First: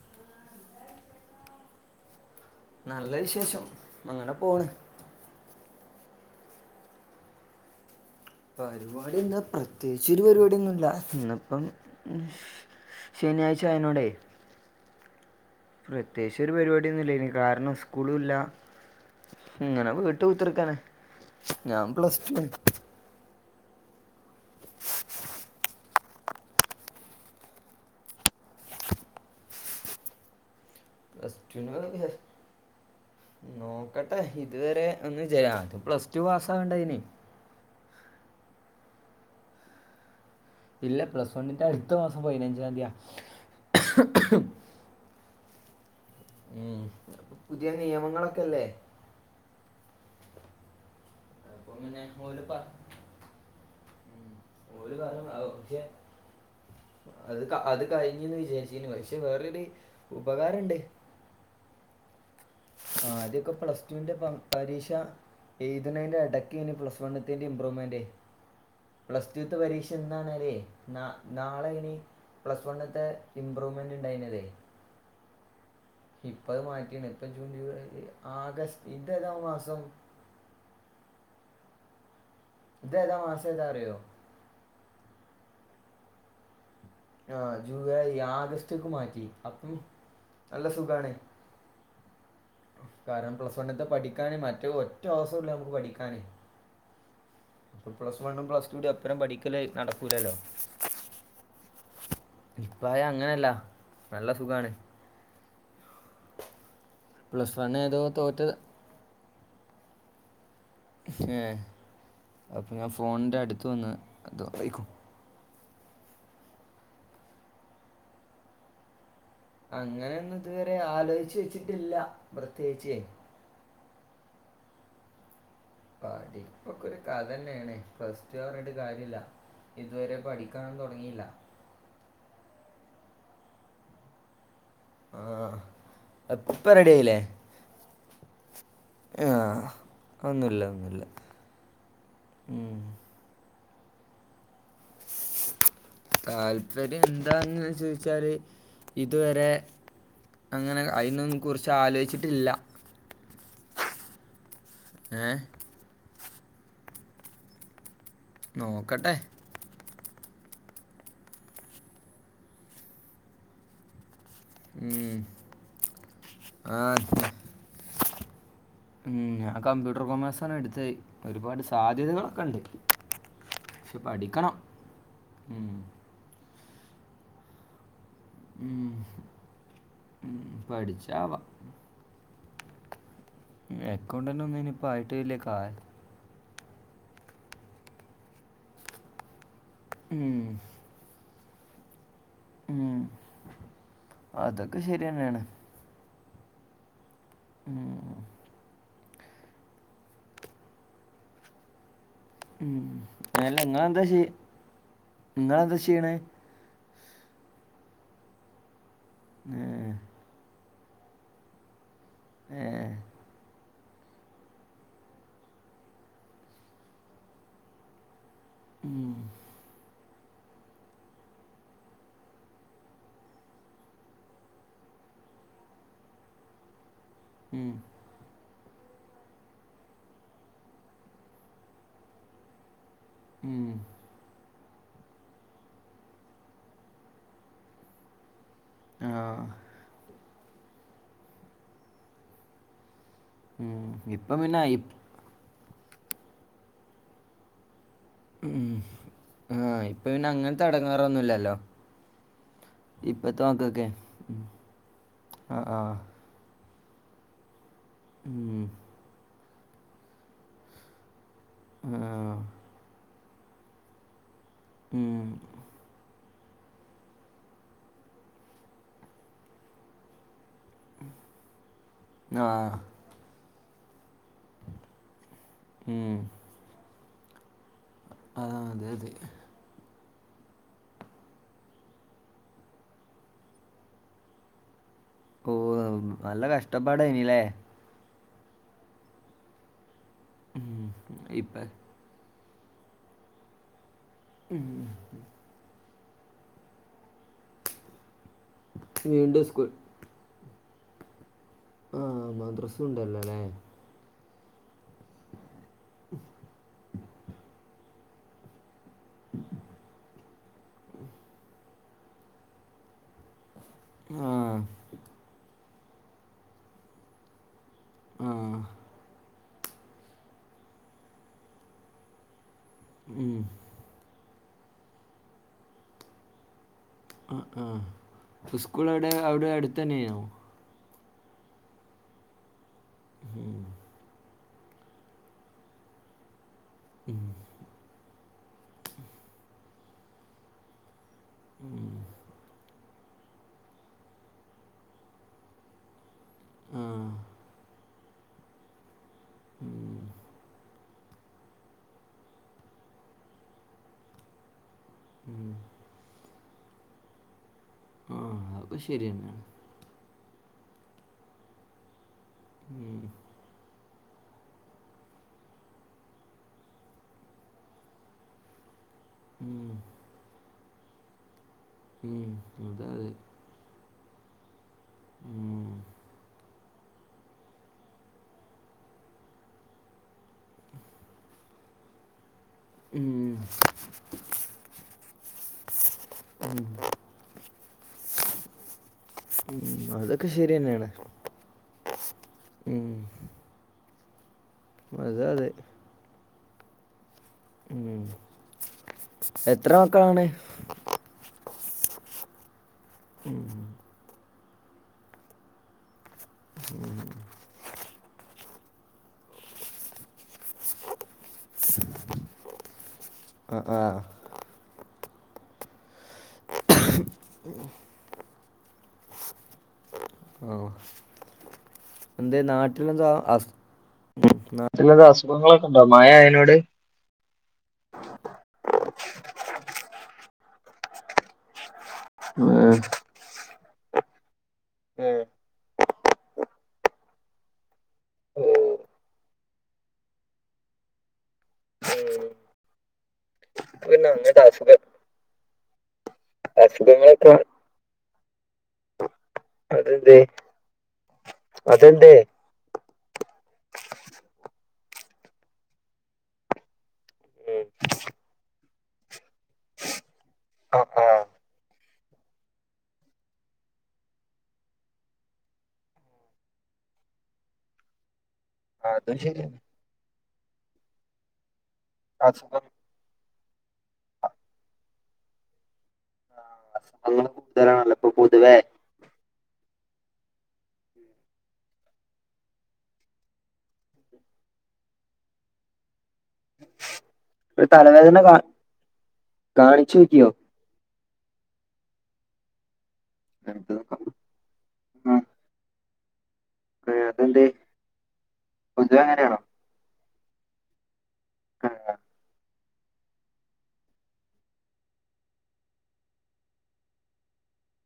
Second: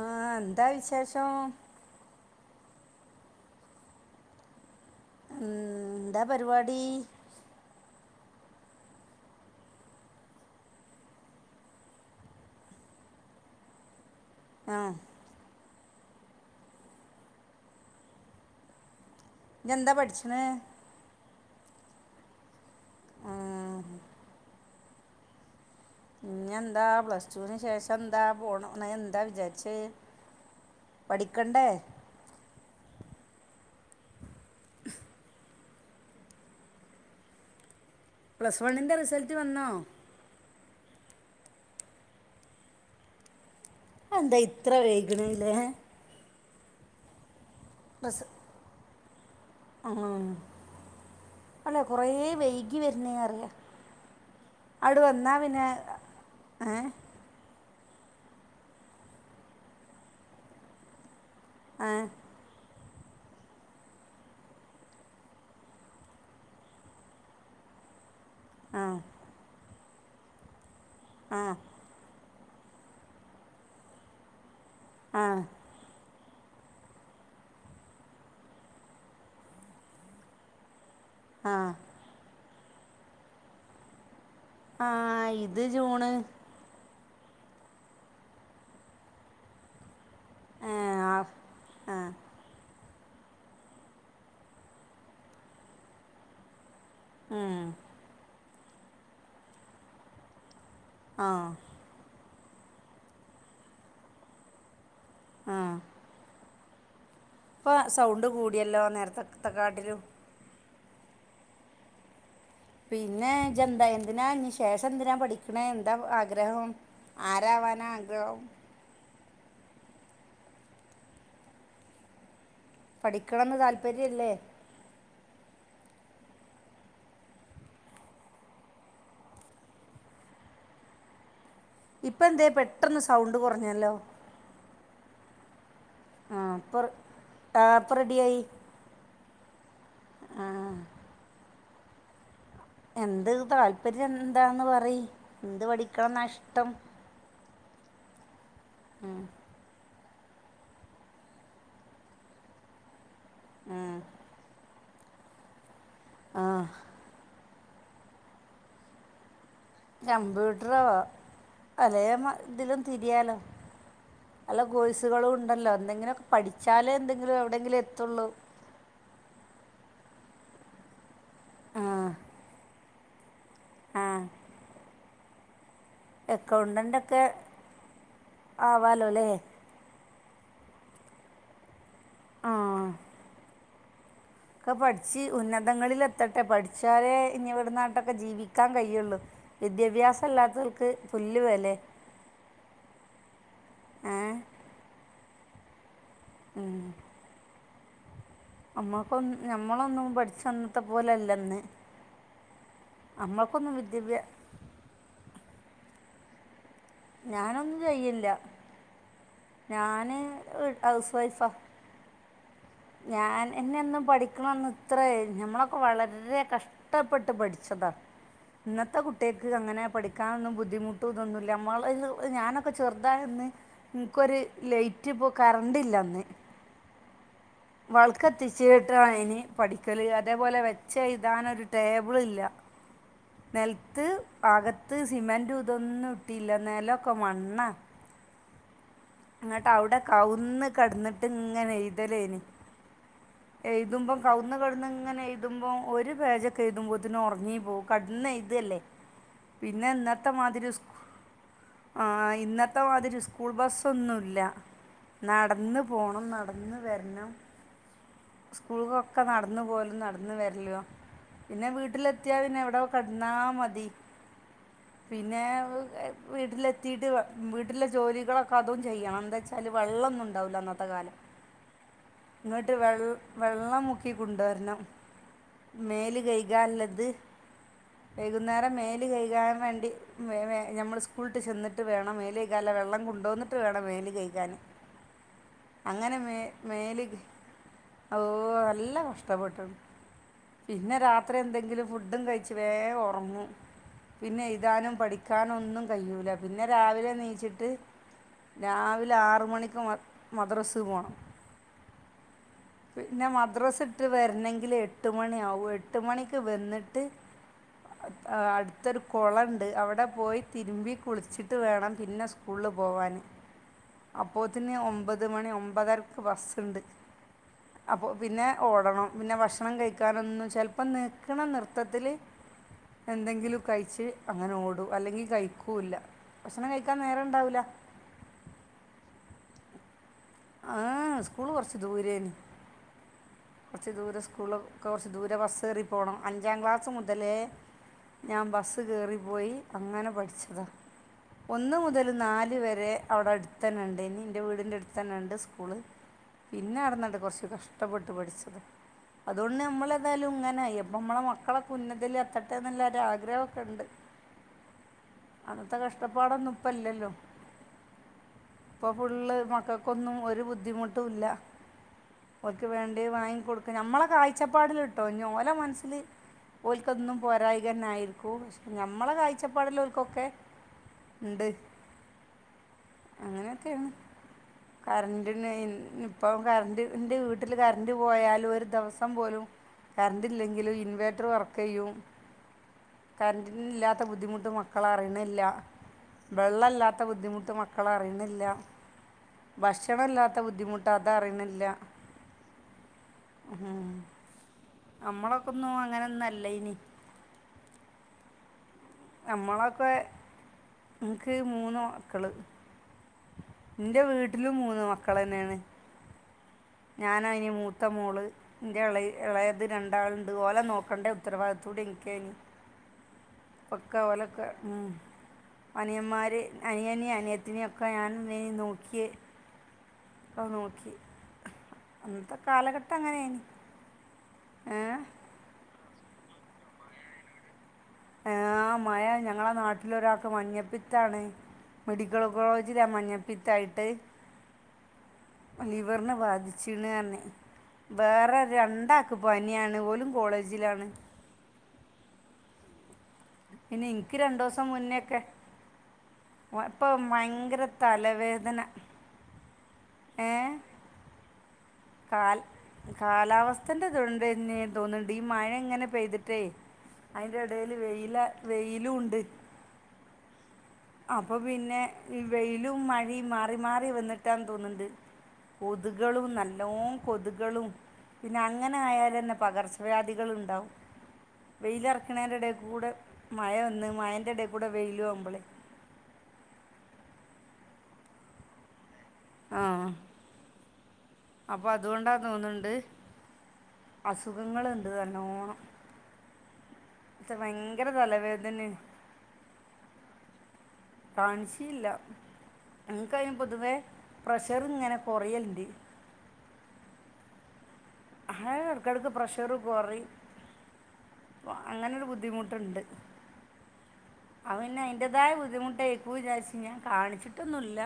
ആഹ് എന്താ വിശേഷോ നല്ല വിശേഷം അങ്ങനെ പോണ് ഉം ന്താ പരിപാടി പരിപാടി എന്താ പ്രത്യേകിച്ചോരു പരിപാടിയൊന്നുംല്ല ഇന്ന്പ്പം ശനിയാഴ്ച ആയനോടെ ആഹ പ്രത്യേകിച്ചോരു പരിപാടിയൊന്നുലേനി കാരണം സ്കൂളുല്ല ങ്ങനെ ഇഞ്ഞെന്താ വീട്ട് പഠിച്ചണ് കുത്തിർക്കണ് ഞാൻ പ്ലസ് ടുന് ഇഞ്ഞന്താ പ്ലസ് ടുവിന് ശേഷം ന്താ പോണം എന്താ വിചാരിച്ചേ പ്ലസ്ടുൻ [inaudible] നോക്കട്ടെ ഇതുവരെ ഒന്ന് ജയ പ്ലസ്ടു പാസ് ആവണ്ട അയിന് പ്ലസ് വണ്ണിന്റെ റിസൾട്ട് വന്നോ ഇല്ല പ്ലസ് വണ്ണിന്റെ അടുത്ത മാസം പതിനഞ്ചാന്തിയാ ആയെന്താ ഇത്ര വൈഗ്ണേല്ലേ ഉം പുതിയ നിയമങ്ങളൊക്കെല്ലേ ആഹ് അപ്പം അല്ല പിന്നെ കൊറെ ഓല് വൈകി പറ വരുന്നേ അറിയാ ഒരു അഅടു കാലം വന്നാ ആ, പിന്നെ പക്ഷെ എ അത് അത് കഴിഞ്ഞന്ന് വിചാരിച്ചീനു പക്ഷെ വേറൊരു ഉപകാരണ്ട് ആഹ് ആദ്യൊക്കെ പ്ലസ് ടുവിന്റെ പരീക്ഷ എഴ്ത്ണേന്റെ എടക്കേനി പ്ലസ് വണ്ണത്തിന്റെ ഇപ്രൂവ്മെന്റ് ആ പ്ലസ് ടുത്തെ പരീക്ഷ ഇച്ചെന്താന്നറിയേ [inaudible] ന്ന ആ നാളെ ഇനി പ്ലസ് വണ്ണ്ത്തെ ഇംമ്പ്രൂവ്മെന്റ് ഇണ്ടായിനതേ ആഹ് ഇപ്പ അത് മാറ്റീണ് ഇപ്പൊ ജൂൺ ജൂൈ ആഗസ്റ്റിന്തോരോ പ മാസം ആഹ് ഇത് ഏതാ മാസം ഏതാ അറിയോ ആഹ് ഇത് ജൂണ് ആഹ് ജൂലൈ ആഗസ്റ്റ്ക്ക് മാറ്റി അപ്പം നല്ല സുഖാണ് ആഹ് കാരണം പ്ലസ് വണ്ണത്തെ പഠിക്കാന് മറ്റ് ഒറ്റസം നമക്ക് പഠിക്കാന് ഉം. പ്ലസ് വണ്ണും പ്ലസ് ന്റെപ്പറം പഠിക്കല് നടക്കൂലല്ലോ ആഹ് ഇപ്പായ അങ്ങനല്ല നല്ല സുഖാണ് ആഹ് പ്ലസ് വൺ ഇപ്പൊ ഏതോ സൗണ്ട് തോറ്റ കൂടിയല്ലോ നേരത്തെത്തെ കാട്ടിലും ഏ അപ്പം ഞാൻ പിന്നെ ഫോണിൻ്റെ ജ് അടുത്ത് എന്താ വന്ന് എന്തിനാ അത് ഇനി വായിക്കും ശേഷം എന്തിനാ പഠി ന്നെ എന്താ ആഗ്രഹം ആരാവാനാ ആഗ്രഹം അങ്ങനെന്നും ഇതുവരെ ആലോചിച്ചു വെച്ചിട്ടില്ല പ്രത്യേകിച്ച് പ്പര്യല്ലേ പഠിപ്പൊക്കൊ ഒരു കഥന്നെണ് പ്ലസ് ടു പറഞ്ഞിട്ട് കാര്യല്ല ഇതുവരെ പഠിക്കാൻ തുടങ്ങീല്ല. ഇപ്പ എന്തെ പെട്ടന്ന് സൗണ്ട് കൊറഞ്ഞല്ലോ ആഹ് ഇപ്പ ഇപ്പൊ റെഡിയായില്ലേ ആഹ് ഇപ്പൊ റെഡിയായി ഏഹ് ഒന്നുല്ല ഒന്നുല്ല ഉം എന്ത് താല്പര്യം എന്താന്ന് പറീ എന്ത് പഠി താൽപര്യം ഏതാന്ന് ചോയ്ച്ചാല് ഇതുവരെ അങ്ങനെ അയ്നൊന്നും കുറിച്ച് ആലോയിച്ചിട്ടില്ല. ആഹ് ഏ ആഹ് നോക്കട്ടെ കമ്പ്യൂട്ടറോ അലേ ഇതിലും തിരിയാലോ നല്ല ഉം കോഴ്‌സുകളും ഉണ്ടല്ലോ എന്തെങ്കിലുക്കെ ആ പഠിച്ചാലെ എന്തെങ്കിലും എവിടെങ്കിലും എ തുള്ളൂ ഉം ഞാൻ കമ്പ്യൂട്ടർ കൊമേഴ്സാണ് എടുത്തത് ഒരുപാട് ആ സാധ്യതകളൊക്കെണ്ട് ആ പഠിക്കണം ഉം അക്കൗണ്ടന്റക്കെ ആവാലോ ഇല്ലേ പഠിച്ചാ ആവാം ആ എ ഒക്കെ പഠിച്ച് ഉന്നതങ്ങളിൽ എത്തട്ടെ പഠി- പഠിച്ചാലേ ഇനി ഇവിടുന്നാട്ടൊക്കെ ജീവിക്കാൻ കഴിയുള്ളു വിദ്യാഭ്യാസം ഉം, ഇല്ലാത്തവർക്ക് തുല്യ- ലീവാല്ലേ ഉം അതൊക്കെ ശരിയന്നെയാണ് ഉം ഉം നമ്മക്കൊ ഞമ്മളൊന്നും പഠിച്ചു വന്നത്തെ പോലല്ലന്ന് ഉ അല്ല നിങ്ങൾ എന്താ ചെ യ്യ നിങ്ങളെന്താ ചെയ്യണേ ഞാനൊന്നും ചെയില്ല ഞാന് ഹൗസ് വൈഫാ ഞാൻ എന്നെ ഒന്നും പഠിക്കണംന്ന് ഇത്ര ഞമ്മളൊക്കെ വളരെ കഷ്ടപ്പെട്ട് പഠിച്ചതാ ഇന്നത്തെ കുട്ടികക്ക് അങ്ങനെ പഠിക്ക- കക്കാനൊന്നും ബുദ്ധിമുട്ട്തൊന്നുമല്ല നമ്മള ഞാനൊക്കെ ചെറുതാന്ന് നിനക്കൊരു ലൈറ്റ് ഇപ്പോ കറണ്ട്ല്ലന്ന് ഇപ്പം വേളക്ക് കത്തിച്ചോ കേട്ടാ ഇനി പഠിക്കല് അതേപോലെ വെച് എഴുതാൻ ഒരു ടേബിൾ ഇല്ല നിലത്തെ അകത്തു സിമെന്റ് ഇതൊന്നും ഇട്ടില്ല നേലൊക്കെ മണ്ണാ എന്നിട്ട് എവിടെ കാവ് ഒന്ന് കിടന്നിട്ട് ഇങ്ങനെ എഴുതൽ ആണ് എഴുതുമ്പം പിന്നെ ഐ കമഴ്ന്നുകിടന്ന് ഇങ്ങനെ എഴുതുമ്പോൾ ഒരു പേജൊക്കെഴുതുമ്പോതന്നെ ഉറങ്ങി പോകും കിടന്ന് ഉം. എഴുതുവല്ലേ ആ പിന്നെ ഇപ്പം അങ്ങനത്തെ ഇടങ്ങേറൊന്നുമില്ലല്ലോ ഇന്നത്തെമാതിരി ഇപ്പോഴത്തെ സ്കൂൾ ബസ് മക്കൾക്ക് ഒന്നുമില്ല ഉം. ആ ആ നടന്ന് പോണം നടന്ന്- വരണം ഉം. സ്കൂൾകൊക്കെ നടന്നു പോലും നടന്ന് വരല്ലുവാ പിന്നെ ആ വീട്ടിലെത്തിയാ പിന്നെ എവിടെ ക- എന്നാ മതി ഉം. പിന്നെ- വീട്ടിലെത്തിയിട്ട് ജോലികളൊക്കെ അതും ചെയ്യണം എന്താ വെച്ചാല് വെള്ളം ഇന്നും ഉണ്ട്‌ ഉണ്ടാവില്ല അന്നത്തെ കാലം ആ ഇങ്ങോട്ട് വെള്ള- വെള്ളം മുക്ക് ത്തി കുണ്ടോര്ണം ഉം. മേല് കെഴ്കാൻ ഇല്ലത് ആ, വൈകുന്നേരം അതെ മേല് അതെ കൈകാൻ വേണ്ടി മെവെഞമ്മള് സ്കൂളിട്ട് ചെന്നിട്ട് വേണം മേല് കൈകാല വെള്ളം കൊണ്ടന്നിട്ട് വേണം മേല് കഴ്കാൻ ഓ നല്ല കഷ്ട പാടെയ്നിലെ ഓ നല്ല കഷ്ടപ്പെട്ട്ണ് ഉം. പിന്നെ രാത്രി ഇപ്പ എന്തെങ്കിലും ഫുഡും കഴിച്ച് വേം ഒറങ്ങും പിന്നെ ഉം. എഴുതാനും പഠിക്കാനും ഒന്നും കയ്യൂലാ പിന്നെ രാവിലെ നീച്ച്ട്ട് രാവിലെ വീണ്ടും ആറ് സ്കൂൾ മണിക്ക് മദ് മദ്റസ് പോണം ആ മദ്ര [inaudible] ഇന്നെങ്കിലെ എട്ട് മണി ആവുയെ ട്ട് മണിക്ക് വെന്ന്ട്ട് [inaudible] [unintelligible] ത്ത് ഒര് കൊളണ്ട് അവ്ടെ പോയി തിരുമ്പി കുളിച്ചിട്ട് വേണം പിന്നെ സ്ക്കൂൾ പോവാൻ ആ അപ്പോത്തിന് ഒമ്പത് മണി ഒമ് [inaudible] അപ്പോ ആ പിന്നെ ഓടണം പിന്നെ ഭക്ഷ ക്ഷണം കഴിക്കാനൊന്നും ചെൽപ്പം നിക്ക്ണ നിർത്തത്തിൽ ഉം. എന്തെങ്കിലും കഴിച്ച് [inaudible] നേരം അ ഉണ്ടാവില്ല അ ഉസ്ക്കൂൾ ഒയുടെ അയുടെ അട് തന്നെയോ ഏ സ്ക്കൂൾ കൊർച്ച് ദൂരെയ്നി [inaudible] [inaudible] [unintelligible] [inaudible] ഉം, ഉം, ഒന്ന് ഉം. മുതൽ നാല് വരെ അയുടെ അട്ത്തെന്നെ ഇൺണ്ടെയ്നി ഇന്റെ വീടിന്റെ എട്ത്തെന്നെ ഇണ്ട് സ്ക്കൂൾ പിന്നെ ആ അയുട്ന്നാണ്ട് കൊർച്ച് കഷ് ത [unintelligible] ഒത്തുപടിച്ചത് [unintelligible] അതുകൊണ്ട് ഉം, നമ്മളെതായാലും ഇങ്ങനയി അപ്പം നമ്മളെ മക്കളൊക്കെ ഉന്നതിൽ എത്തട്ടെ എന്നുള്ള ഒരു ആഗ്രഹമൊക്കെ ഉണ്ട് ഉം. അന്നത്തെ കഷ്ടപ്പാടൊന്നും- ഇപ്പം ഇല്ലല്ലോ ആ ഇപ്പൊ അതൊക്കെ ഫുള്ള് ശരി മക്കൾക്കൊന്നും ഒരു ബുദ്ധിമുട്ടുമില്ല ഓക്കെ തന്നെയാണ് വേണ്ട [unintelligible] നമ്മളെ കാഴ്ചപ്പാടിലിട്ടോ ഓലെ മനസിൽ ഓലക്കൊന്നും പോരാഴ്മ ആയിരിക്കും. ഞമ്മളെ ഉം, ഉം, കാഴ്ചപ്പാടെല്ലോർക്കൊക്കെ ഉണ്ട് ഉം അത അത് കറന്റ് ഉം, [unintelligible] ഇപ്പൊ കര്ന്റ് ന്റെ വീട്ടിൽ കര് രന്റ് പോയാലും ഒരു ദിവസം പോലും കരണ്ടില്ലെങ്കിലും ഇൻവേട്ടർ വർക്ക് ചെയ്യും ഉം, ഉം. കര്ന്റിന് ഇല്ലാത്ത ബുദ്ധിമുട്ട് മക്കൾ അറിയി ഇല്ല വെള്ളല്ലാത്ത ബുദ്ധിമുട്ട് മക്കൾ അറിനില്ല അതൊക്കെ ഭക്ഷണംമല്ലാത്ത ശരി ബുദ്ധിമുട്ട് തന്നെയാണ് അത അറിയുന്നില്ല ഉം അതാ അത് നമ്മളൊക്കെ ഒന്ന അങ്ങനെ അല്ലനി ഉം എത്ര നമ്മളൊക്കെ മക്കളാണ് ഇക്ക് മൂന്ന് മക്കൾ ഉം എന്റെ വീട്ടിലും മൂന്ന് മക്കൾന്നെയാണ് ഞാനാനി മൂത്ത മോള് ഇന്റെ ഇളായത് രണ്ടാളുണ്ട് ഓലെ നോക്കേണ്ട ഉത്തരവാദിത്വം തുടോ എനിക്കേനി ആ ഇപ്പം ആ ഒക്കെ ഓലൊക്കെ മം അനിയന്മാർ അനിയനെയ അനിയത്തിനെയൊക്കെ ഞാൻ ഞാൻ ഏനി നോക്കിയേ ക്കെ നോക്കി അന്നത്തെ എന്ത കാലഘട്ടം നാട്ടിലെന്താ അങ്ങനെയാണ് അസ് ഏ നാട്ടിലെന്താ അസുഖങ്ങളൊക്കെ ഉണ്ടോ മഴ അനോട് ആ മയ ഞങ്ങളെ നാട്ടിലൊരാൾക്ക് മഞ്ഞപ്പിത്താണ്. മെഡിക്കൾ ഉം. കോളേജിലാ മഞ്ഞപ്പി ത്തായിട്ട് ലിവറിനെ ബാധിച്ചിണ്ഞ്ഞ് വേറെ ഏ രണ്ടാക്ക് പനിയാണ് ഓലും കോളേജിലാണ്. ഉം പിന്നേ ഇൻ പിന്നെ ക്ക് രണ്ടു അങ്ങനത്തെ ദിവസം അസുഖ മുന്നേക്കെ ഇപ്പൊ അസുഖങ്ങളൊക്കെ ഭയങ്കര തലവേദന അതന്തേ ഏ അതെന്തേ? കാലാവസ്ഥന്റെ ഇതോണ്ടന്നെ തോന്ന്ണ്ട് ഈ മഴ ഇങ്ങനെ പെയ്തിട്ടേ അതിന്റെ ഉം ഇടയില് വെയില വെയിലുംണ്ട്. ആ ആ അപ്പൊ പിന്നെ വെയിലും, മഴയും മാറി മാറി വന്നിട്ടാന്ന് തോന്ന്ണ്ട് കൊതുകളും നല്ലോ കൊതുകളും പിന്നെ അ അങ്ങനെ അത് ആയാലല്ലേ ശരിയാണ് പകർച്ച വ്യാ കുട്ടികളുണ്ടാവും വെയിലറക്ക്ണേന്റെ എടെ അസുഖം കൂടെ മഴ ഒന്ന് മഴന്റെ എടെ കൂടെ വെയിലു ആവുമ്പളെ അസുഖങ്ങൾ കൂടുതലാണല്ലോ ഇപ്പൊ പൊതുവെ ആ അപ്പൊ അതുകൊണ്ടാ തോന്ന്ണ്ട് അസുഖങ്ങളുണ്ട് ത ഇത് ഒരു ഭയങ്കര തലവേദന കാ തലവേദനയും കാണിച്ചു നോക്കിയോ? കാണിച്ചില്ല. എനിക്കയിന് നമുക്ക് പൊതുവേ നോക്കാം. പ്രഷർ ഇങ്ങനെ കുറയൽണ്ട്. ഹേ അതെന്തേ? ആഹ് പൊതുവെ ഇടക്കിടക്ക് അങ്ങനെയാണോ പ്രഷർ കൊറിം ആ അങ്ങനൊരു ബുദ്ധിമുട്ടുണ്ട്. അത് പിന്നെ അയിന്റതായ ബുദ്ധിമുട്ടക്കു വിചാരിച്ചു ഞാൻ കാണിച്ചിട്ടൊന്നുല്ല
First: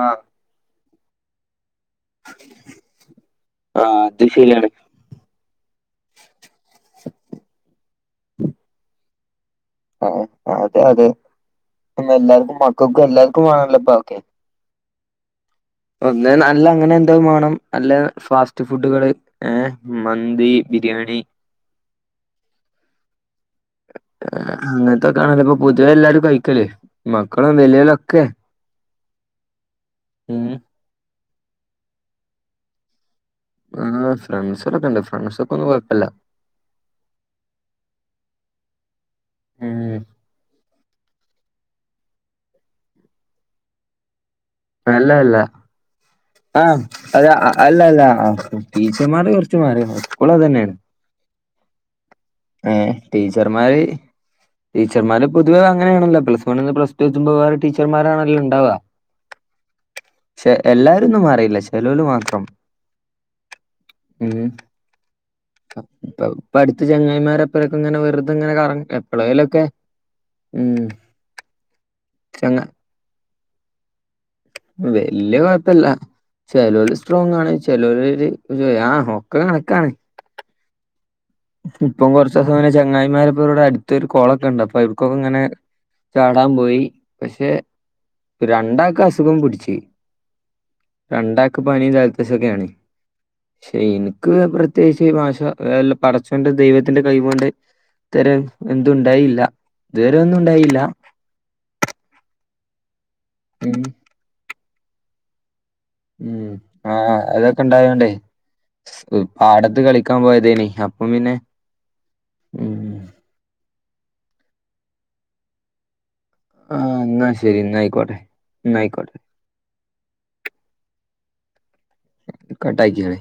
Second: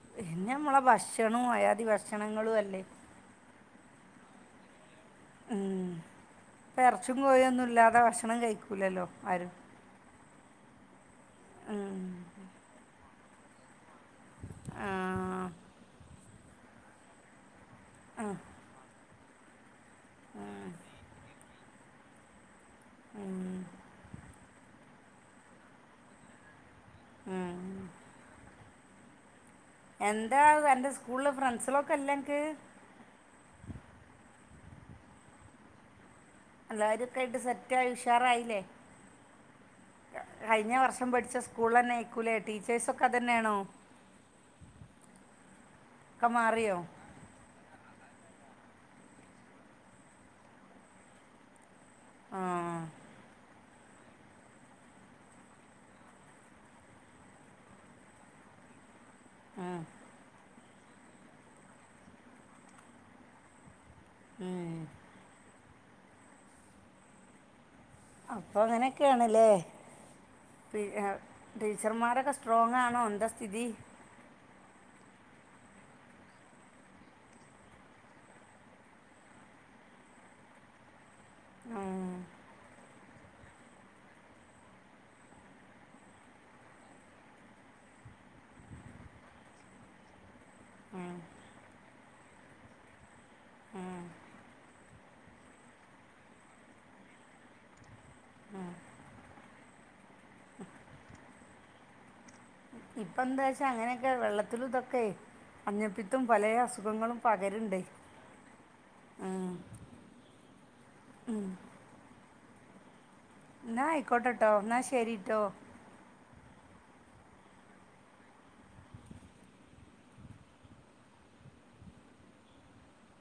ആ പിന്നെ നമ്മളെ ഭക്ഷ ഷണൂ അയാ തി ഭക്ഷണങ്ങളും അല്ലേ ആ, അത് ശരിയാണ്. ഉം ഇപ്പൊ എറെച്ചിം കോയിം ഒന്നും ഇല്ലാതെ ഭക്ഷണം കഴിക്കൂലല്ലോ ആരും. ആ അതെ അതെ. ഉം. പിന്നെ എല്ലാർക്കും മക്കൾക്കും എല്ലാർ ക്കും മാണല്ലോപ്പം. ഓക്കെ ആഹ് ഒന്ന് നല്ല അങ്ങനെ എന്തോ മാണം അല്ലേ ഫാസ്റ്റ് ഫുഡുകള് ഏഹ് മന്തി, ബിരിയാണി അങ്ങനത്തെക്കാണല്ലോ ഇപ്പൊ പൊതുവേ എല്ലാരും കഴിക്കല് ഉം. മക്കളും വല്യോരും ഒക്കെ എന്താ അന്റെ സ്കൂളില് ഫ്രണ്ട്സിളൊക്കെ ഇല്ലേ അനക്ക് ആ ഫ്രണ്ട്സൊക്കെ ഇണ്ട് ഫ്രണ്ട്സൊക്കെ ഒന്നും കുഴപ്പില്ല എല്ലാവരും ഒക്കെ ആയിട്ട് സെറ്റായി ഉഷാറായില്ലേ ഉം കഴിഞ്ഞ വർഷം പടിച്ച സ്കൂൾ തന്നെ ആയിക്കൂലേ ടീച്ചേഴ്സ് ഒക്കെ അത് തന്നെയാണോ അല്ല അല്ല മാറിയോ ആഹ് അത അല്ല അല്ല ആ ടീച്ചർമാര് കുറച്ച് മാറി സ്കൂൾ അത് തന്നെയാണ് ആ ഏ ടീച്ചർമാര് ടീച്ചർമാര് പൊതുവേ അങ്ങനെയാണല്ലോ പ്ലസ് വണ്ണിന്ന് പ്ലസ് ടു എത്തുമ്പോ വേറെ ടീച്ചർമാരാണല്ലോ ഉണ്ടാവുക ആഹ് പക്ഷെ എല്ലാരും ഒന്നും മാറീല ചെലവര് മാത്രം ഉം ഇപ്പൊ അടുത്ത ചങ്ങായിമാരെപ്പ അപ്പൊ അങ്ങനെയൊക്കെയാണല്ലേ ഉം ടീച്ചർമാരൊക്കെ ചങ്ങ സ്ട്രോങ് ആണോ എന്താ സ്ഥിതി വല്യ കൊഴപ്പല്ല ചെലര് സ്ട്രോങ് ആണ് ചെലവര് ഒരു ആഹ് ഒക്കെ കണക്കാണ് ഇപ്പം കൊറച്ച് ദിവസം അങ്ങനെ ചങ്ങായി [unintelligible] അടുത്തൊരു കൊളൊക്കെ ഉണ്ട് അപ്പൊ എടക്കൊക്കെ ഇങ്ങനെ ചാടാൻ പോയി പക്ഷെ രണ്ടാക്ക് അസുഖം പിടിച്ച് രണ്ടാക്ക് പനിയും ജല അസുഖാണ് പക്ഷെ എനിക്ക് പ്ര ദേശിയ ഭാഷ പടച്ചൊന്റെ ദൈവത്തിന്റെ കൈ കൊണ്ട് ഇത്തരം എന്തുണ്ടായില്ല ഇത് വരെ ഒന്നും ഉണ്ടായില്ല ഇപ്പ എന്താ വച്ചാ ഉം അങ്ങനെയക്കെ വെള്ളത്തില് [unintelligible] ഉം ആ അതൊക്കെ പകരുണ്ട് ണ്ടാവല്ണ്ടെയ് സ് ഉം പാടത്ത് കളിക്കാൻ പോയതേനി അപ്പം പിന്നെ ഉം ന്നാ ആയ്ക്കോട്ടെട്ടോ ന്നാ ശരിട്ടോ ആ ന്നാ ശരി ന്നാ അയ്ക്കോട്ടെ ന്ന അയ്ക്കോട്ടെ കട്ടാക്കിനി